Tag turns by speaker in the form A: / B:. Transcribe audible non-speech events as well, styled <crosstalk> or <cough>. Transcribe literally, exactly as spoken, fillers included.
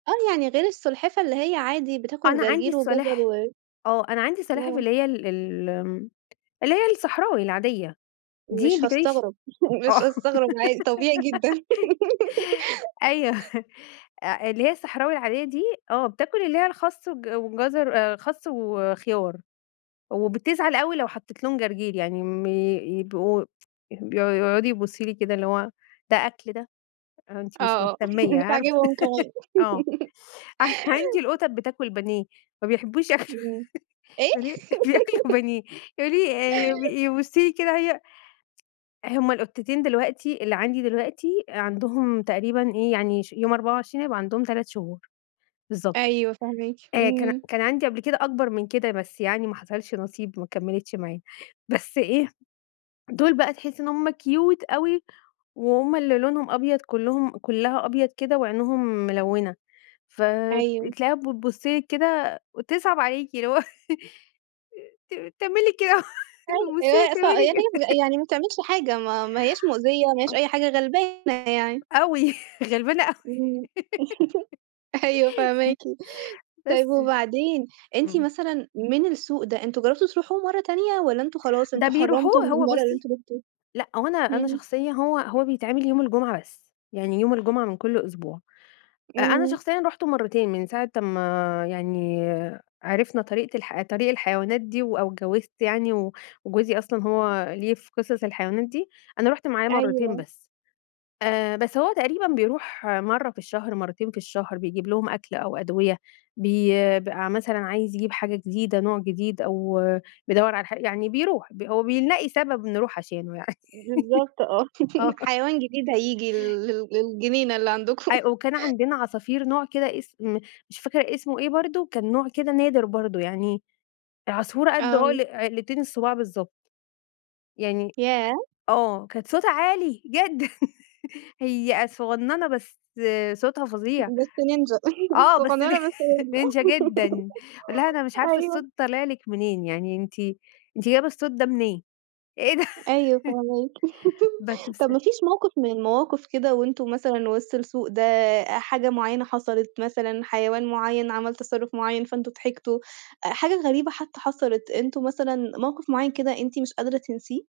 A: آه، يعني غير السلحفة اللي هي عادي، بتاكل
B: أنا عندي
A: جرجير وجزر
B: السلاح
A: و
B: آه، أنا عندي السلاحف
A: إمم.
B: اللي هي ال الم اللي هي الصحراوي العادية، دي
A: مش
B: بتعيش؟
A: هاستغرب، <laughs> مش
B: آه،
A: هاستغرب عادي، طبيعي جدًا.
B: <giggles> أيوه
A: <giggles>
B: أ اللي هي الصحراوي العادية دي، آه، بتاكل اللي هي الخس والج والجزر آآ، خس وخيار، وبتزعل أوي لو حطيت لهم جرجير يعني م يبقوا <tsk> يح بي يقعدوا يبُصوا لي كده اللي هو ده أكل ده؟ آآ، أنتِ مش
A: آه، آه
B: مهتمية،
A: <chuckles> مش
B: عارفة
A: عاجبهم كمان.
B: <laughs> آه، أصل عندي
A: <laughs>
B: القطط بتاكل بانيه، ما بيحبوش ياكلوا
A: إمم، إيه؟!
B: بانيه، بياكلوا
A: <laughs>
B: بانيه يعني آآ، يب
A: <chuckles>
B: يبُصوا لي كده هي <tsk> هم القطتين دلوقتي اللي عندي دلوقتي، آآ، عندهم تقريبًا إيه يعني ش يوم أربعة وعشرين هيبقى عندهم تلات شهور، بالضبط.
A: أيوه، فاهماكِ
B: آآ، كان
A: إمم.
B: كان عندي قبل كده أكبر من كده، بس يعني ما حصلش نصيب ما كمّلِتش معايا، بس إيه، دول بقى تحسّي إن هم كيوت أوي وهم اللي لونهم أبيض كلّهم كلّها أبيض كده، وعينيهم ملوّنة، ف
A: أيوه.
B: بتلاقيها بتبُص لِك كده وتصعب عليكِ، اللي هو <laughs> آآ، ت تعمل لِك كده هو
A: أي
B: وابُص لها تعمل لي
A: <unintelligible>
B: ك
A: يعني ما بتعملش حاجة، ما ما هياش مؤذية، ما هياش
B: <unintelligible>
A: أي حاجة، غلبانة يعني.
B: أوي، غلبانة أوي
A: إمم، <laughs> أيوه فاهماكِ،
B: <laughs> بس
A: طيب
B: ف
A: وبعدين، أنتِ
B: إمم.
A: مثلًا من السوق ده، أنتم جربتوا تروحوه مرّه تانية؟ والَّا أنتم خلاص
B: ده
A: أنتم حرّمتوا
B: بيروحوه
A: من
B: هو
A: المرّه اللي
B: بُصّي،
A: أنتم رُحتوها؟
B: لأ هو أنا أنا
A: همم.
B: شخصيًا هو هو بيتعمل يوم الجمعة بس، يعني يوم الجمعة من كل أسبوع. أ أنا
A: إمم.
B: شخصيًا رُحتُه مرتين من ساعة أمّا يعني عرفنا طريقة الح طريق الحيوانات دي و أو اجوّزت يعني و وجوزي أصلًا هو ليه في قصص الحيوانات دي، أنا رُحت معاه مرتين
A: أيوه.
B: بس، آآ، بس هو تقريبًا بيروح مرّه في الشهر، مرتين في الشهر، بيجيب لهم أكل أو أدوية بي ب مثلًا عايز يجيب حاجة جديدة، نوع جديد، أو بيدوّر على حا يعني بيروح ب هو بيلاقي سبب نروح عشانه يعني،
A: بالضبط آه،
B: <laughs> آه.
A: <laughs> حيوان جديد هييجي ال لل للجنينة اللي عندكم.
B: أيوه، وكان
A: <laughs>
B: عندنا عصافير نوع كده إسم مش فاكرة إسمه إيه برضه، كان نوع كده نادر برضه يعني، العصفورة قد
A: آه.
B: عُقل عِقلتين الصُباع بالضبط، يعني
A: ياه!
B: آه، كانت صوتها عالي جدًا <laughs> هي أ صغننة بس صوتها
A: ب
B: فظيع،
A: بس نينجا، <laughs>
B: آه، بس <laughs> ن
A: صغنّنة بس نينجا، <laughs>
B: نينجا جدًا، أقول لها أنا مش عارفة
A: أيوه.
B: الصوت طالع لِك منين، يعني أنتِ أنتِ جايبة الصوت ده منين؟ إيه ده!
A: أيوه فاهماكِ،
B: <laughs> بس
A: <laughs> طب
B: بس
A: ما فيش موقف من المواقف كده وأنتم مثلًا وِسط السوق ده، آآ، حاجة معيّنة حصلت، مثلًا حيوان معيّن عمل تصرّف معيّن فأنتم ضحكتوا، أ حاجة غريبة حتى حصلت، أنتم مثلًا موقف معيّن كده أنتِ مش قادرة تنسيه؟